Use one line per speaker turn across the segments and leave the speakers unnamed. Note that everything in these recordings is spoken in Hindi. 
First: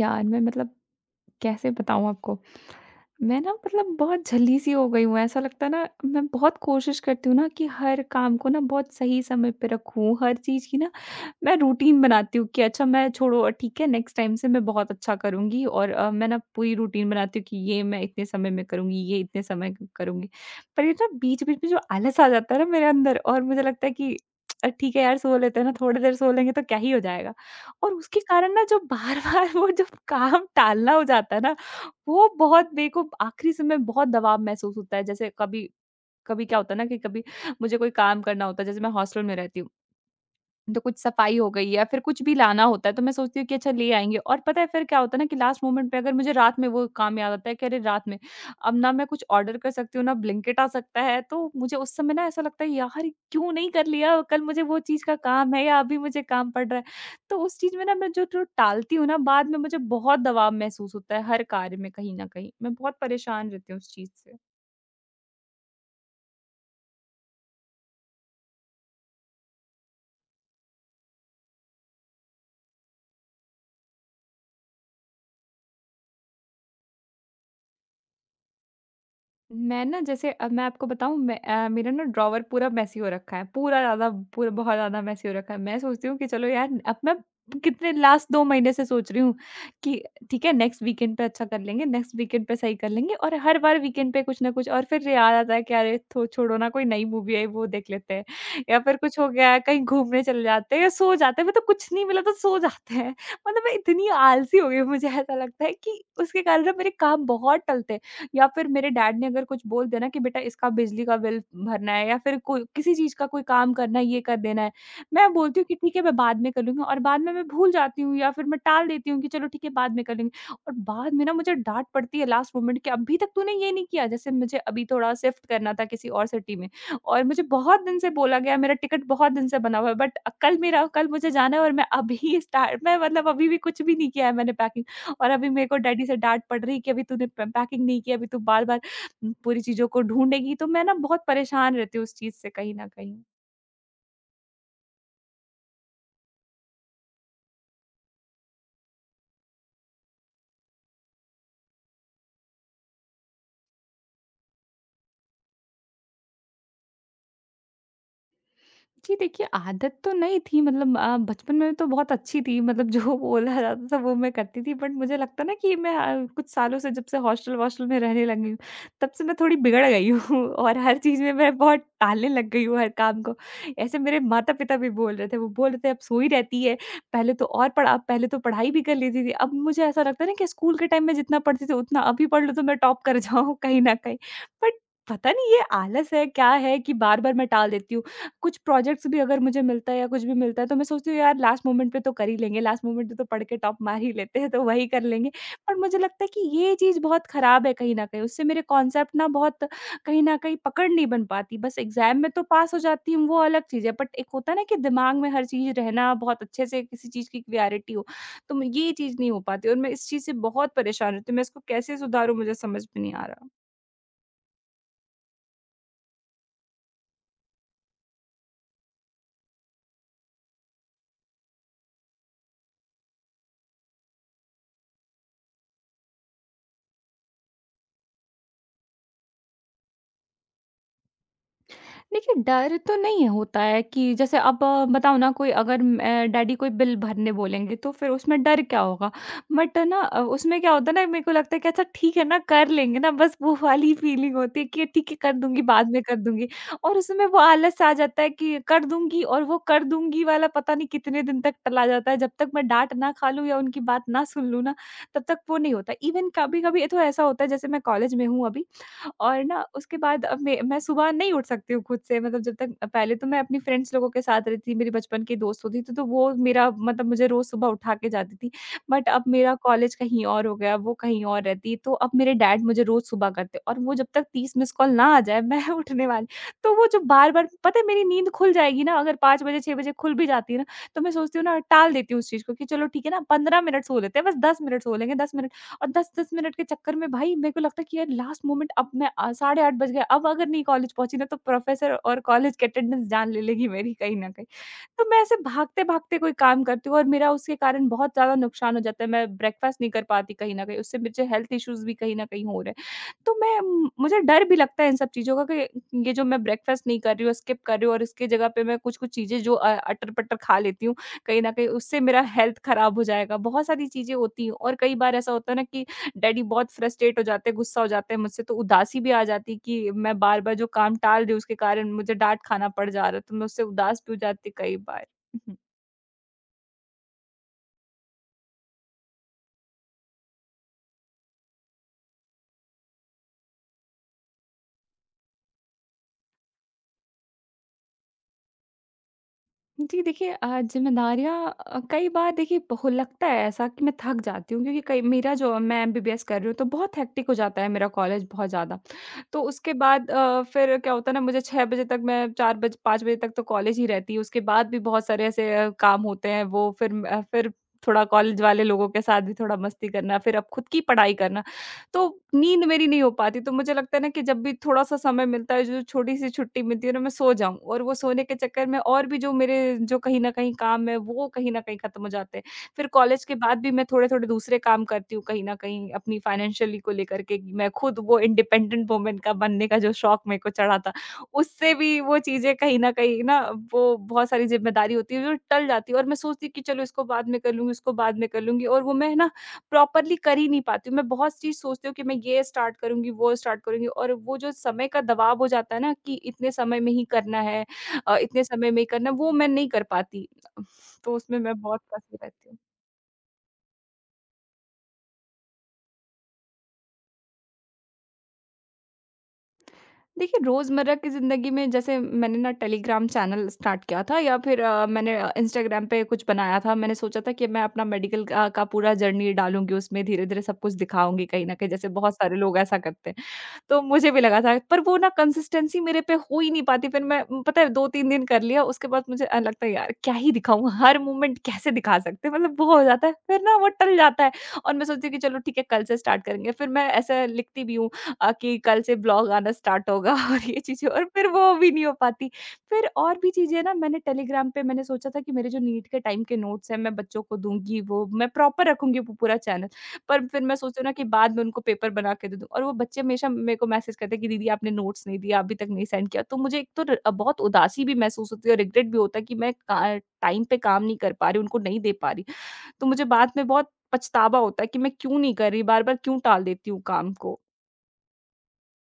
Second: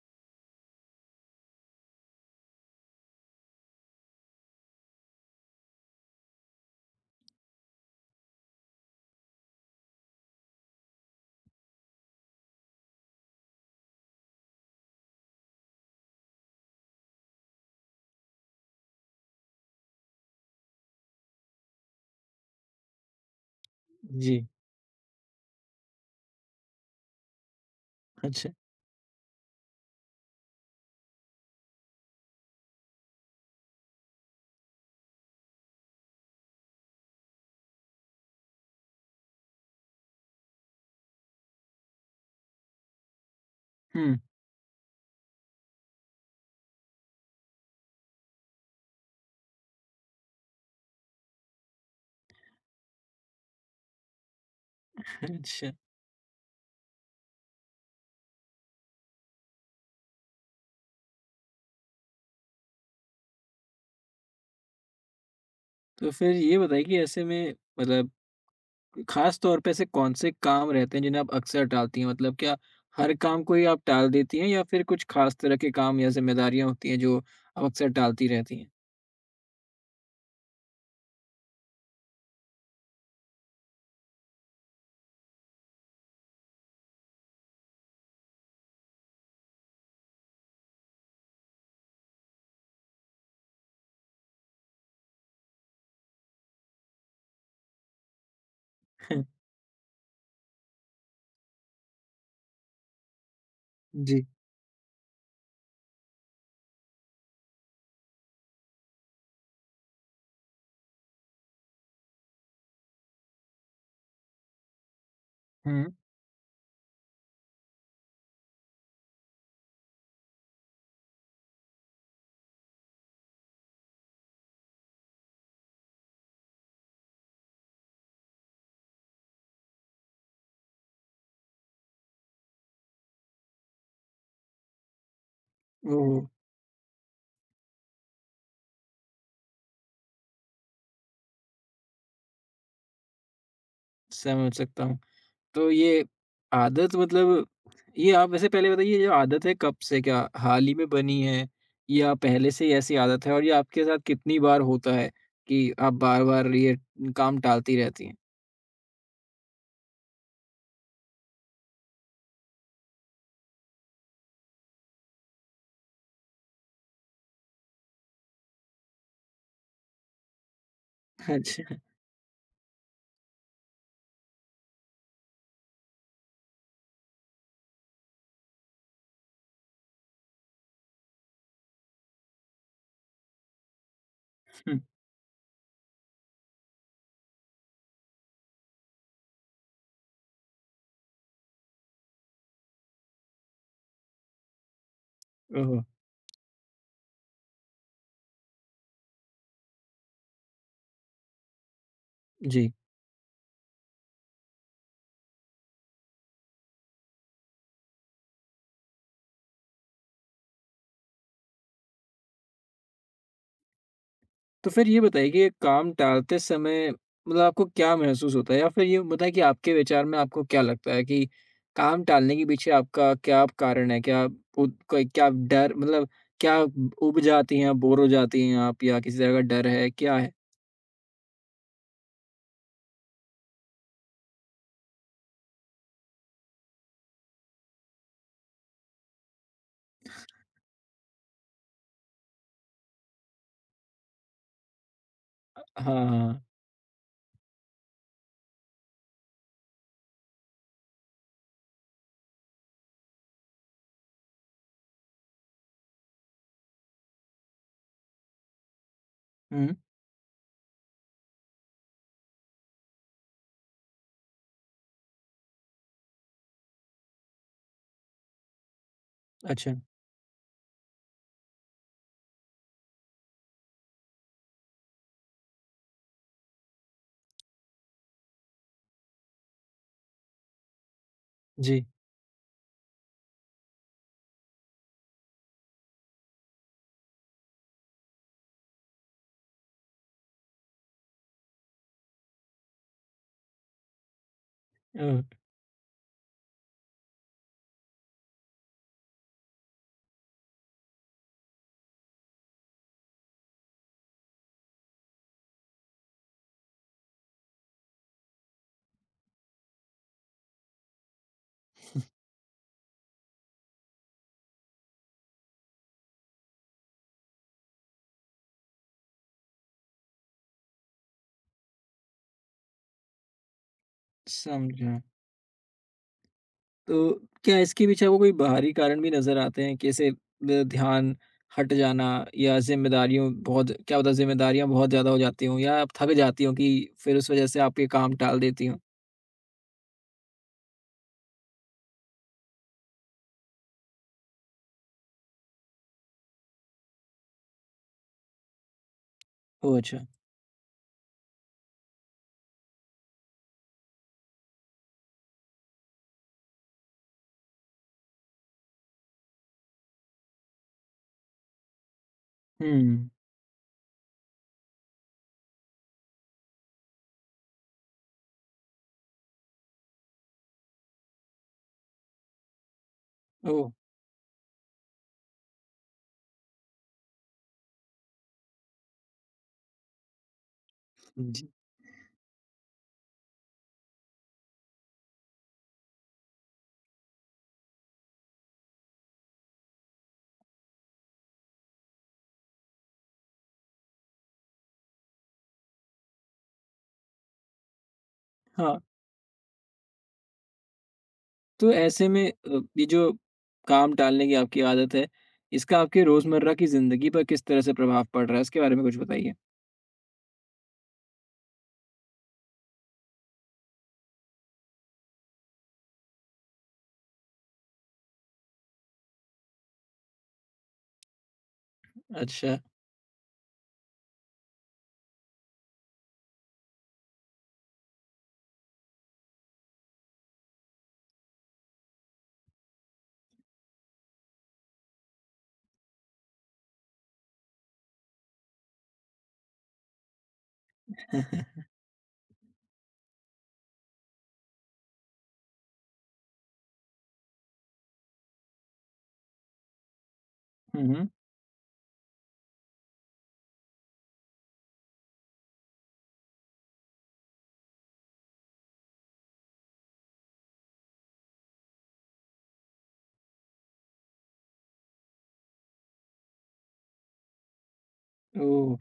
यार, मैं मतलब कैसे बताऊँ आपको? मैं ना मतलब बहुत झल्ली-सी हो गई हूँ, ऐसा लगता है ना। मैं बहुत कोशिश करती हूँ ना कि हर काम को ना बहुत सही समय पे रखूँ, हर चीज़ की ना। मैं रूटीन बनाती हूँ कि अच्छा, मैं छोड़ो, ठीक है, नेक्स्ट टाइम से मैं बहुत अच्छा करूँगी। और मैं ना पूरी रूटीन बनाती हूँ कि ये मैं इतने समय में करूँगी, ये इतने समय क करूँगी। पर ये ना बीच-बीच में जो आलस आ जाता है ना मेरे अंदर, और मुझे लगता है कि
जी,
ठीक है यार, सो लेते हैं ना, थोड़ी देर सो लेंगे तो क्या ही हो जाएगा। और उसके
अच्छा।
कारण ना जो बार-बार वो जो काम टालना हो जाता है ना, वो बहुत मेरे को आखिरी समय बहुत दबाव महसूस होता है। जैसे कभी कभी क्या होता है ना कि कभी मुझे कोई काम करना होता है, जैसे मैं हॉस्टल में रहती हूँ। तो कुछ सफाई हो गई या फिर कुछ भी लाना होता है, तो मैं सोचती हूँ कि अच्छा, ले आएँगे।
हुँ,
और पता है फिर क्या होता है ना कि लास्ट मोमेंट पे, अगर मुझे रात में वो काम याद आता है कि अरे, रात में अब ना मैं कुछ ऑर्डर कर सकती हूँ ना, ब्लिंकिट आ सकता है, तो मुझे उस समय ना ऐसा लगता है यार क्यों नहीं कर लिया, कल मुझे वो चीज़ का काम है
अच्छा।
या अभी मुझे काम पड़ रहा है। तो उस चीज़ में ना मैं जो जो टालती हूँ ना, बाद में मुझे बहुत दबाव महसूस होता है, हर कार्य में कहीं न कहीं। मैं बहुत परेशान रहती हूँ उस चीज़ से।
तो फिर ये बताइए कि ऐसे में ख़ास तौर पे ऐसे कौन-से काम रहते हैं जिन्हें आप अक्सर टालती हैं? मतलब क्या हर काम को ही आप टाल देती हैं या फिर कुछ ख़ास तरह के काम या ज़िम्मेदारियाँ होती हैं जो आप अक्सर टालती रहती हैं?
मैं ना जैसे अब मैं आपको बताऊँ, मेरा ना ड्रॉवर पूरा मेसी हो रखा है, पूरा बहुत ज़्यादा मेसी हो रखा है। मैं सोचती हूँ कि चलो यार, अब मैं कितने लास्ट 2 महीने से सोच रही हूँ कि ठीक है, नेक्स्ट वीकेंड पे अच्छा कर लेंगे, नेक्स्ट वीकेंड पे सही कर लेंगे, और हर बार वीकेंड पे कुछ ना कुछ। और फिर याद आता है कि अरे, थो छोड़ो ना, कोई नई मूवी आई, वो देख लेते हैं, या फिर कुछ हो गया, कहीं घूमने चले जाते हैं, या सो जाते हैं। मतलब कुछ नहीं मिला तो सो जाते हैं। मतलब मैं इतनी
जी।
आलसी हो गई हूँ, मुझे ऐसा लगता है कि उसके कारण ना मेरे काम बहुत टलते हैं। या फिर मेरे डैड ने अगर कुछ बोल दिया ना कि बेटा, इसका बिजली का बिल भरना है, या फिर कोई किसी चीज़ का कोई काम करना है, ये कर देना है। मैं बोलती हूँ कि
हुँ।
ठीक है, मैं बाद में कर लूँगी। और बाद में मैं भूल जाती हूँ या फिर मैं टाल देती हूँ कि चलो ठीक है, बाद में कर लेंगे। और बाद में ना मुझे डाँट पड़ती है लास्ट मोमेंट कि अभी तक तूने ये नहीं किया। जैसे मुझे अभी थोड़ा शिफ्ट करना था किसी और सिटी में, और मुझे बहुत दिन से बोला गया, मेरा टिकट बहुत दिन से बना हुआ है, बट कल मेरा कल मुझे जाना है, और मैं अभी स्टार्ट मैं मतलब अभी भी कुछ भी नहीं किया है मैंने पैकिंग। और अभी मेरे को डैडी से
ओह!
डाँट पड़ रही है कि अभी तूने प पैकिंग नहीं की, अभी तू बार-बार पूरी चीज़ों को ढूँढेगी, तो मैं ना बहुत परेशान रहती हूँ उस चीज़ से कहीं न कहीं।
समझ सकता हूँ। तो ये आदत ये आप वैसे पहले बताइए ये आदत है कब से, क्या हाल ही में बनी है या पहले से ही ऐसी आदत है? और ये आपके साथ कितनी बार होता है कि आप बार-बार ये काम टालती रहती हैं?
जी देखिए, आदत तो नहीं थी, मतलब बचपन में तो बहुत अच्छी थी, मतलब जो बोला जाता था वो मैं करती थी। बट मुझे लगता है ना कि मैं कुछ सालों से जब से हॉस्टल-वॉस्टल में रहने लगी हूँ, तब से मैं थोड़ी बिगड़ गई हूँ और हर चीज़ में मैं
अच्छा।
बहुत टालने लग गई हूँ, हर काम को। ऐसे मेरे माता-पिता भी बोल रहे थे, वो बोल रहे थे, "अब सोई रहती है, पहले तो पढ़ाई भी कर लेती थी।" अब मुझे ऐसा लगता है ना कि स्कूल के टाइम में जितना पढ़ती थी, उतना अभी पढ़ लूँ तो मैं टॉप कर जाऊँ कहीं न कहीं। बट
हम्म,
पता नहीं ये आलस है, क्या है, कि बार-बार मैं टाल देती हूँ। कुछ प्रोजेक्ट्स भी अगर मुझे मिलता है या कुछ भी मिलता है, तो मैं सोचती हूँ यार लास्ट मोमेंट पे तो कर ही लेंगे, लास्ट मोमेंट पे तो पढ़ के टॉप मार ही लेते हैं, तो वही कर लेंगे। पर
ओहो!
मुझे लगता है कि ये चीज़ बहुत ख़राब है कहीं न कहीं, उससे मेरे कॉन्सेप्ट ना बहुत कहीं न कहीं पकड़ नहीं बन पाती। बस एग्ज़ाम में तो
जी।
पास हो जाती हूँ, वो अलग चीज़ है। बट एक होता है ना कि दिमाग में हर चीज़ रहना बहुत अच्छे से, किसी चीज़ की क्लैरिटी हो, तो मैं ये चीज़ नहीं हो पाती, और मैं इस चीज़ से बहुत परेशान रहती हूँ। मैं इसको कैसे सुधारूँ, मुझे समझ में नहीं आ रहा।
तो फिर ये बताइए कि ये काम टालते समय आपको क्या महसूस होता है, या फिर ये बताएं कि आपके विचार में आपको क्या लगता है कि काम टालने के पीछे आपका क्या कारण है? क्या आप डर मतलब क्या ऊब जाती हैं, बोर हो जाती हैं आप, या किसी तरह का डर है, क्या है?
देखिए, डर तो नहीं होता है कि जैसे अब बताओ ना, कोई अगर डैडी कोई बिल भरने बोलेंगे, तो फिर उसमें डर क्या होगा? बट ना उसमें क्या होता है ना, मेरे को लगता है कि अच्छा ठीक है ना, कर लेंगे ना, बस वो वाली फीलिंग होती है कि ठीक है, कर दूँगी,
हाँ,
बाद में कर
हाँ।
दूँगी। और उसमें वो आलस आ जाता है कि कर दूँगी, और वो कर दूँगी वाला पता नहीं कितने दिन तक टला जाता है। जब तक मैं डाँट ना खा लूँ या उनकी बात ना सुन लूँ ना, तब तक वो नहीं होता। इवन कभी-कभी ये तो ऐसा होता है, जैसे मैं कॉलेज में हूँ अभी, और ना
हुँ,
उसके बाद अब मैं सुबह नहीं उठ सकती हूँ खुद से, मतलब जब तक पहले तो मैं अपनी फ्रेंड्स लोगों के साथ रहती थी, मेरी बचपन की दोस्त होती थी, तो वो मेरा मतलब मुझे रोज़ सुबह उठा के जाती थी। बट अब मेरा
अच्छा।
कॉलेज कहीं और हो गया, वो कहीं और रहती है, तो अब मेरे डैड मुझे रोज़ सुबह करते हैं, और वो जब तक 30 मिस्ड कॉल ना आ जाए, मैं उठने वाली। तो वो जो बार-बार पता है मेरी नींद खुल जाएगी ना, अगर 5 बजे 6 बजे खुल भी जाती है ना, तो मैं सोचती हूँ ना,
जी।
टाल देती हूँ उस चीज़ को कि चलो ठीक है ना, 15 मिनट सो लेते हैं, बस 10 मिनट सो लेंगे, 10 मिनट। और 10-10 मिनट के चक्कर में भाई मेरे को लगता है कि यार लास्ट मोमेंट, अब मैं 8:30 बज गए, अब अगर नहीं कॉलेज पहुँची ना, तो प्रोफ़ेसर और कॉलेज की अटेंडेंस जान ले लेगी मेरी कहीं न कहीं। तो मैं
अ,
ऐसे भागते-भागते कोई काम करती हूँ, और मेरा उसके कारण बहुत ज़्यादा नुकसान हो जाता है। मैं ब्रेकफ़ास्ट नहीं कर पाती कहीं न कहीं, उससे मुझे हेल्थ इश्यूज़ भी कहीं न कहीं हो रहे हैं। तो मैं मुझे डर भी लगता है इन सब चीज़ों का कि ये जो मैं ब्रेकफ़ास्ट नहीं कर रही हूँ, स्किप कर रही हूँ, और इसकी जगह पे मैं कुछ-कुछ चीज़ें जो अटर-पटर खा लेती हूँ, कहीं न कहीं उससे मेरा हेल्थ खराब हो जाएगा। बहुत सारी चीज़ें होती हैं, और कई बार ऐसा होता है ना कि डैडी बहुत फ्रस्ट्रेट हो जाते हैं, गुस्सा हो जाते हैं मुझसे। तो उदासी भी आ जाती है कि मैं बार-बार जो काम टाल रही हूँ, उसके कारण मुझे डाँट खाना पड़ जा रहा है, तो मैं उससे उदास भी हो जाती कई
समझा।
बार।
तो क्या इसके पीछे आपको कोई बाहरी कारण भी नज़र आते हैं? कैसे ब ध्यान हट जाना, या ज़िम्मेदारियों बहुत क्या पता ज़िम्मेदारियाँ बहुत ज़्यादा हो जाती हों या आप थक जाती हों कि फिर उस वज़ह से आपके काम टाल देती हों?
जी देखिए ज़िम्मेदारियाँ कई बार देखिए बहु लगता है ऐसा कि मैं थक जाती हूँ, क्योंकि कई मेरा जो मैं एमबीबीएस कर रही हूँ, तो बहुत हेक्टिक हो जाता है मेरा कॉलेज बहुत ज़्यादा। तो उसके
ओह! अच्छा।
बाद फिर क्या होता है ना, मुझे 6 बजे तक मैं 4 बज 5 बजे तक तो कॉलेज ही रहती है। उसके बाद भी बहुत सारे ऐसे काम होते हैं, वो फिर थोड़ा कॉलेज वाले लोगों के साथ भी थोड़ा मस्ती करना, फिर अब खुद की पढ़ाई करना। तो नींद मेरी नहीं
हुँ।
हो पाती, तो मुझे लगता है ना कि जब भी थोड़ा-सा समय मिलता है, जो छोटी-सी छुट्टी मिलती है ना, मैं सो जाऊँ। और वो सोने के चक्कर में और भी जो मेरे जो कहीं न कहीं काम है, वो कहीं न कहीं खत्म हो जाते हैं। फिर कॉलेज के बाद
ओह!
भी मैं थोड़े-थोड़े दूसरे काम करती हूँ कहीं न कहीं अपनी फाइनेंशियली को लेकर के, कि मैं खुद वो इंडिपेंडेंट वूमन का बनने का जो शौक मेरे को चढ़ा था,
जी।
उससे भी वो चीज़ें कहीं न कहीं ना, वो बहुत सारी ज़िम्मेदारी होती है, जो टल जाती है, और मैं सोचती हूँ कि चलो इसको बाद में कर लूँगी, उसको बाद में कर लूँगी, और वो मैं ना प्रॉपरली कर ही नहीं पाती हूँ। मैं बहुत चीज़ सोचती हूँ कि मैं ये स्टार्ट करूँगी, वो स्टार्ट करूँगी, और वो जो समय का दबाव हो जाता है ना कि इतने समय में ही करना है, इतने समय
हाँ,
में ही करना है, वो मैं नहीं कर पाती। तो उसमें मैं
तो
बहुत
ऐसे
फँसी
में
रहती हूँ।
ये जो काम टालने की आपकी आदत है, इसका आपके रोज़मर्रा की ज़िंदगी पर किस तरह से प्रभाव पड़ रहा है? उसके बारे में कुछ बताइए।
देखिए, रोज़मर्रा की ज़िंदगी में जैसे मैंने ना टेलीग्राम चैनल स्टार्ट किया था, या फिर मैंने इंस्टाग्राम पे कुछ बनाया था। मैंने सोचा था कि मैं अपना मेडिकल का पूरा जर्नी डालूँगी उसमें, धीरे-धीरे सब कुछ दिखाऊँगी कहीं न कहीं, जैसे बहुत सारे लोग
अच्छा।
ऐसा करते हैं। तो मुझे भी लगा था, पर वो ना कंसिस्टेंसी मेरे पे हो ही नहीं पाती, फिर मैं पता है 2-3 दिन कर लिया। उसके बाद मुझे लगता है यार क्या ही दिखाऊँ, हर मूवमेंट कैसे दिखा सकते हैं, मतलब वो हो जाता है, फिर ना वो टल जाता है, और मैं सोचती हूँ कि चलो ठीक है कल से स्टार्ट करेंगे। फिर मैं ऐसा लिखती भी हूँ कि कल से ब्लॉग आना स्टार्ट होगा और ये चीज़ें, और फिर वो भी नहीं हो पाती। फिर और भी चीज़ें ना, मैंने टेलीग्राम पे मैंने सोचा था कि मेरे जो नीट के टाइम के नोट्स हैं, मैं बच्चों को दूँगी वो, मैं प्रॉपर रखूँगी वो पूरा चैनल। पर फिर मैं सोचती हूँ
हुँ,
ना कि
हुँ।
बाद में उनको पेपर बना के दे दूँ, और वो बच्चे हमेशा मेरे को मैसेज करते हैं कि दीदी, आपने नोट्स नहीं दिया, अभी तक नहीं सेंड किया। तो मुझे एक तो र बहुत उदासी भी महसूस होती है, और रिग्रेट भी होता है कि मैं का टाइम पे काम नहीं कर पा रही, उनको नहीं दे पा रही। तो मुझे बाद में बहुत पछतावा होता है कि मैं क्यों नहीं कर रही, बार-बार क्यों टाल देती हूँ काम को।
ओह!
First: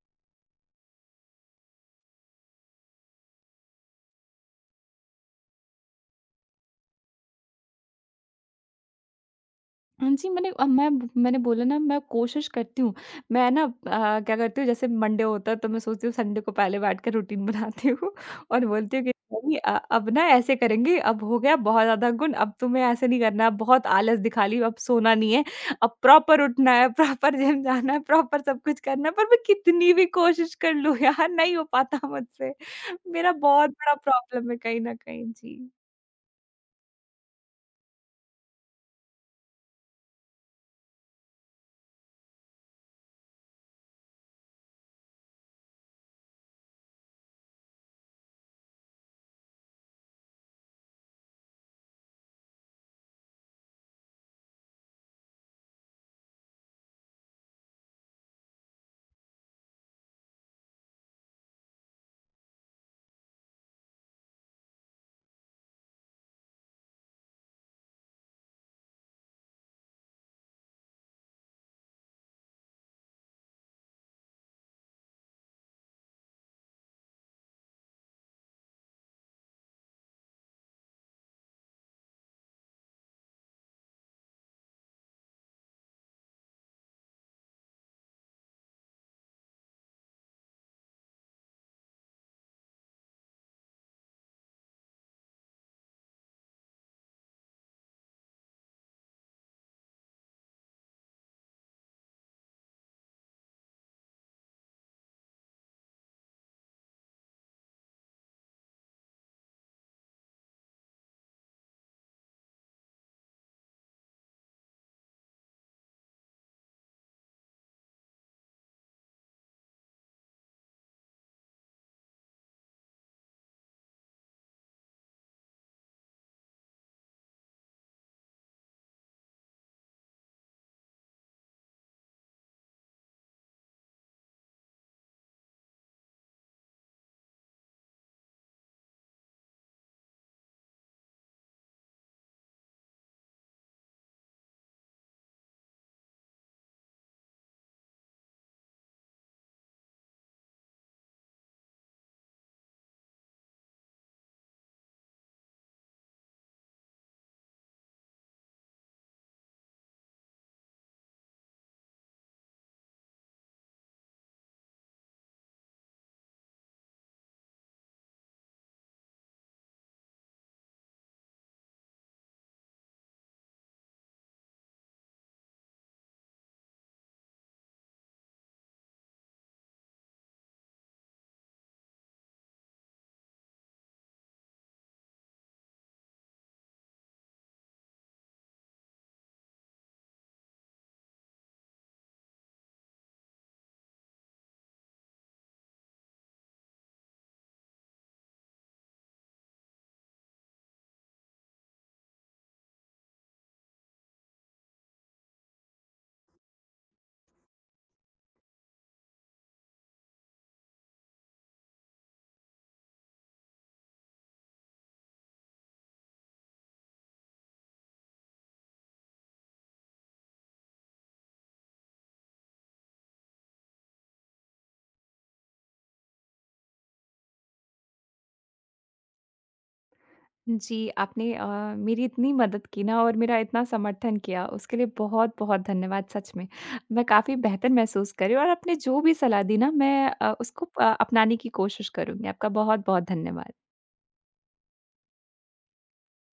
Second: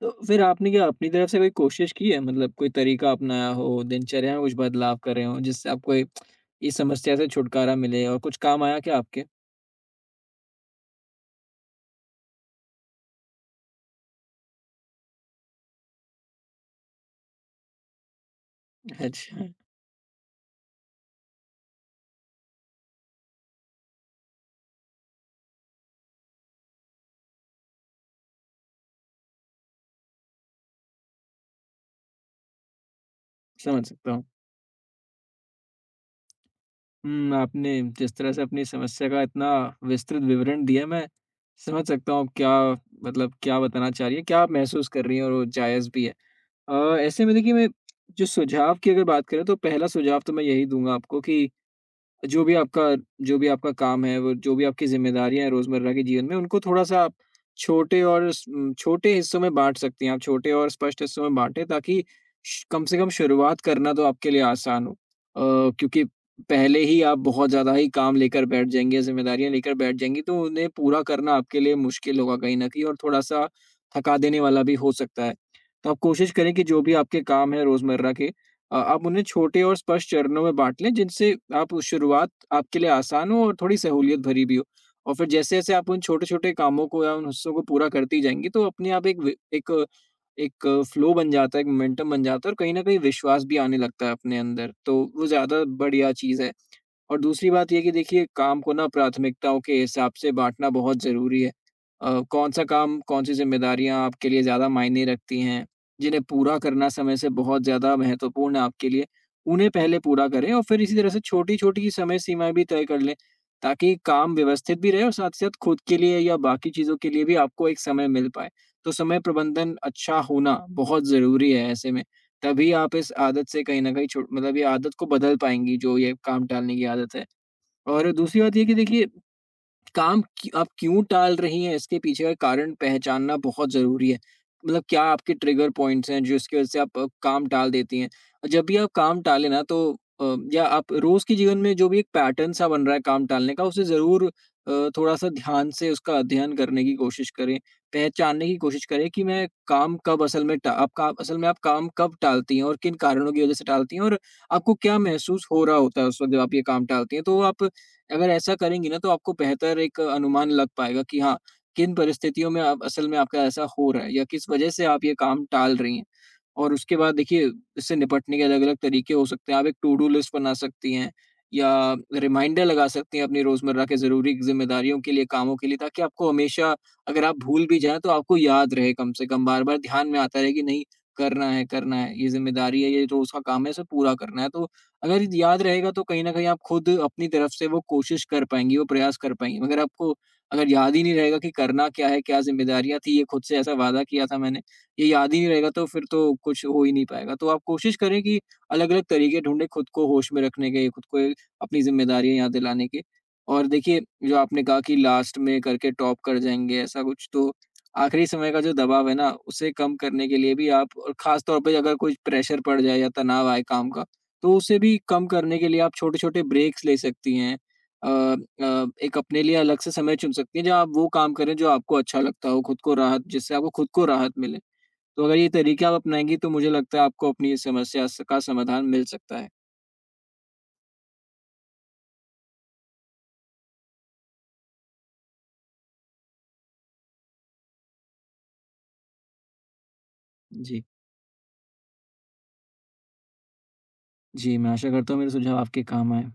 तो फिर आपने क्या अपनी तरफ से कोई कोशिश की है? मतलब कोई तरीका अपनाया हो, दिनचर्या में कुछ बदलाव कर रहे हों, जिससे आपको ये इस समस्या से छुटकारा मिले, और कुछ काम आया क्या आपके?
हाँ जी, मैंने मैंने बोला ना मैं कोशिश करती हूँ। मैं ना क्या करती हूँ, जैसे मंडे होता है, तो मैं सोचती हूँ संडे को पहले बैठ कर रूटीन बनाती हूँ और बोलती हूँ कि
अच्छा,
मम्मी, अब ना ऐसे करेंगे, अब हो गया बहुत ज़्यादा गुण, अब तुम्हें ऐसे नहीं करना, अब बहुत आलस दिखा ली, अब सोना नहीं है, अब प्रॉपर उठना है, प्रॉपर जिम जाना है, प्रॉपर सब कुछ करना है। पर मैं कितनी भी कोशिश कर लूँ यार, नहीं हो पाता मुझसे। मेरा बहुत
समझ
बड़ा
सकता हूँ।
प्रॉब्लम है कहीं न कहीं। जी।
हुँ, आपने जिस तरह से अपनी समस्या का इतना विस्तृत विवरण दिया, मैं समझ सकता हूँ आप क्या मतलब क्या बताना चाह रही हैं, क्या आप महसूस कर रही हैं, और वो जायज़ भी है। ऐसे में देखिए, मैं जो सुझाव की अगर बात करें, तो पहला सुझाव तो मैं यही दूँगा आपको कि जो भी आपका जो भी आपका काम है, वो जो भी आपकी ज़िम्मेदारियाँ हैं रोज़मर्रा के जीवन में, उनको थोड़ा-सा आप छोटे और स उम, छोटे हिस्सों में बाँट सकती हैं। आप छोटे और स्पष्ट हिस्सों में बाँटें ताकि श कम से कम शुरुआत करना तो आपके लिए आसान हो। क्योंकि पहले ही आप बहुत ज़्यादा ही काम लेकर बैठ जाएँगी या ज़िम्मेदारियाँ लेकर बैठ जाएँगी, तो उन्हें पूरा करना आपके लिए मुश्किल होगा कहीं न कहीं, और थोड़ा-सा थका देने वाला भी हो सकता है। तो आप कोशिश करें कि जो भी आपके काम हैं रोज़मर्रा के, आप उन्हें छोटे और स्पष्ट चरणों में बाँट लें, जिनसे आप उस शुरुआत आपके लिए आसान हो और थोड़ी सहूलियत भरी भी हो। और फिर जैसे-जैसे आप उन छोटे-छोटे कामों को या उन हिस्सों को पूरा करती जाएँगी, तो अपने आप एक वे एक एक फ्लो बन जाता है, एक मोमेंटम बन जाता है, और कहीं न कहीं विश्वास भी आने लगता है अपने अंदर। तो वो ज़्यादा बढ़िया चीज़ है। और दूसरी बात ये है कि देखिए, काम को ना प्राथमिकताओं के हिसाब से बाँटना बहुत ज़रूरी है। कौन-सा काम, कौन-सी ज़िम्मेदारियाँ आपके लिए ज़्यादा मायने रखती हैं, जिन्हें पूरा करना समय से बहुत ज़्यादा महत्वपूर्ण है आपके लिए, उन्हें पहले पूरा करें और फिर इसी तरह से छोटी-छोटी समय सीमाएँ भी तय कर लें, ताकि काम व्यवस्थित भी रहे और साथ ही साथ खुद के लिए या बाकी चीज़ों के लिए भी आपको एक समय मिल पाए। तो समय प्रबंधन अच्छा होना बहुत ज़रूरी है ऐसे में। तभी आप इस आदत से कहीं न कहीं छुट मतलब ये आदत को बदल पाएँगी, जो ये काम टालने की आदत है। और दूसरी बात ये है कि देखिए, आप क्यों टाल रही हैं इसके पीछे का कारण पहचानना बहुत ज़रूरी है। मतलब क्या आपके ट्रिगर पॉइंट्स हैं जो इसकी वजह से आप काम टाल देती हैं, और जब भी आप काम टालें ना तो या आप रोज़ के जीवन में जो भी एक पैटर्न सा बन रहा है काम टालने का, उसे ज़रूर थोड़ा सा ध्यान से उसका अध्ययन करने की कोशिश करें, पहचानने की कोशिश करें कि मैं काम कब असल में टा- आप काम असल में, आप काम कब टालती हैं और किन कारणों की वजह से टालती हैं, और आपको क्या महसूस हो रहा होता है उस वक्त जब आप ये काम टालती हैं। तो आप अगर ऐसा करेंगी ना, तो आपको बेहतर एक अनुमान लग पाएगा कि हाँ, किन परिस्थितियों में आप असल में आपका ऐसा हो रहा है या किस वजह से आप ये काम टाल रही हैं। और उसके बाद देखिए, इससे निपटने के अलग-अलग तरीके हो सकते हैं। आप एक टू डू लिस्ट बना सकती हैं या रिमाइंडर लगा सकती हैं अपनी रोज़मर्रा के ज़रूरी ज़िम्मेदारियों के लिए, कामों के लिए, ताकि आपको हमेशा, अगर आप भूल भी जाएँ तो आपको याद रहे, कम से कम बार-बार ध्यान में आता रहे कि नहीं करना है, करना है, ये ज़िम्मेदारी है, ये रोज़ का काम है, इसे पूरा करना है। तो अगर याद रहेगा तो कहीं न कहीं आप खुद अपनी तरफ से वो कोशिश कर पाएँगी, वो प्रयास कर पाएँगी। मगर आपको अगर याद ही नहीं रहेगा कि करना क्या है, क्या ज़िम्मेदारियाँ थी, ये खुद से ऐसा वादा किया था मैंने, ये याद ही नहीं रहेगा, तो फिर तो कुछ हो ही नहीं पाएगा। तो आप कोशिश करें कि अलग-अलग तरीके ढूँढें खुद को होश में रखने के, खुद को एक अपनी ज़िम्मेदारियाँ याद दिलाने के। और देखिए, जो आपने कहा कि लास्ट में करके टॉप कर जाएँगे, ऐसा कुछ तो, आखिरी समय का जो दबाव है ना, उसे कम करने के लिए भी आप, और ख़ास तौर पे अगर कोई प्रेशर पड़ जाए या तनाव आए काम का, तो उसे भी कम करने के लिए आप छोटे-छोटे ब्रेक्स ले सकती हैं। अ एक अपने लिए अलग से समय चुन सकती हैं जहाँ आप वो काम करें जो आपको अच्छा लगता हो, खुद को राहत जिससे आपको खुद को राहत मिले। तो अगर ये तरीके आप अपनाएँगी तो मुझे लगता है आपको अपनी इस समस्या स का समाधान मिल सकता है।
जी, आपने मेरी इतनी मदद की ना, और मेरा इतना समर्थन किया, उसके लिए बहुत-बहुत धन्यवाद सच में। मैं काफ़ी बेहतर महसूस कर रही हूँ, और आपने जो भी सलाह दी ना, मैं उसको
जी।
अपनाने की कोशिश करूँगी। आपका बहुत-बहुत धन्यवाद।
जी, मैं आशा करता हूँ मेरे सुझाव आपके काम आएँ।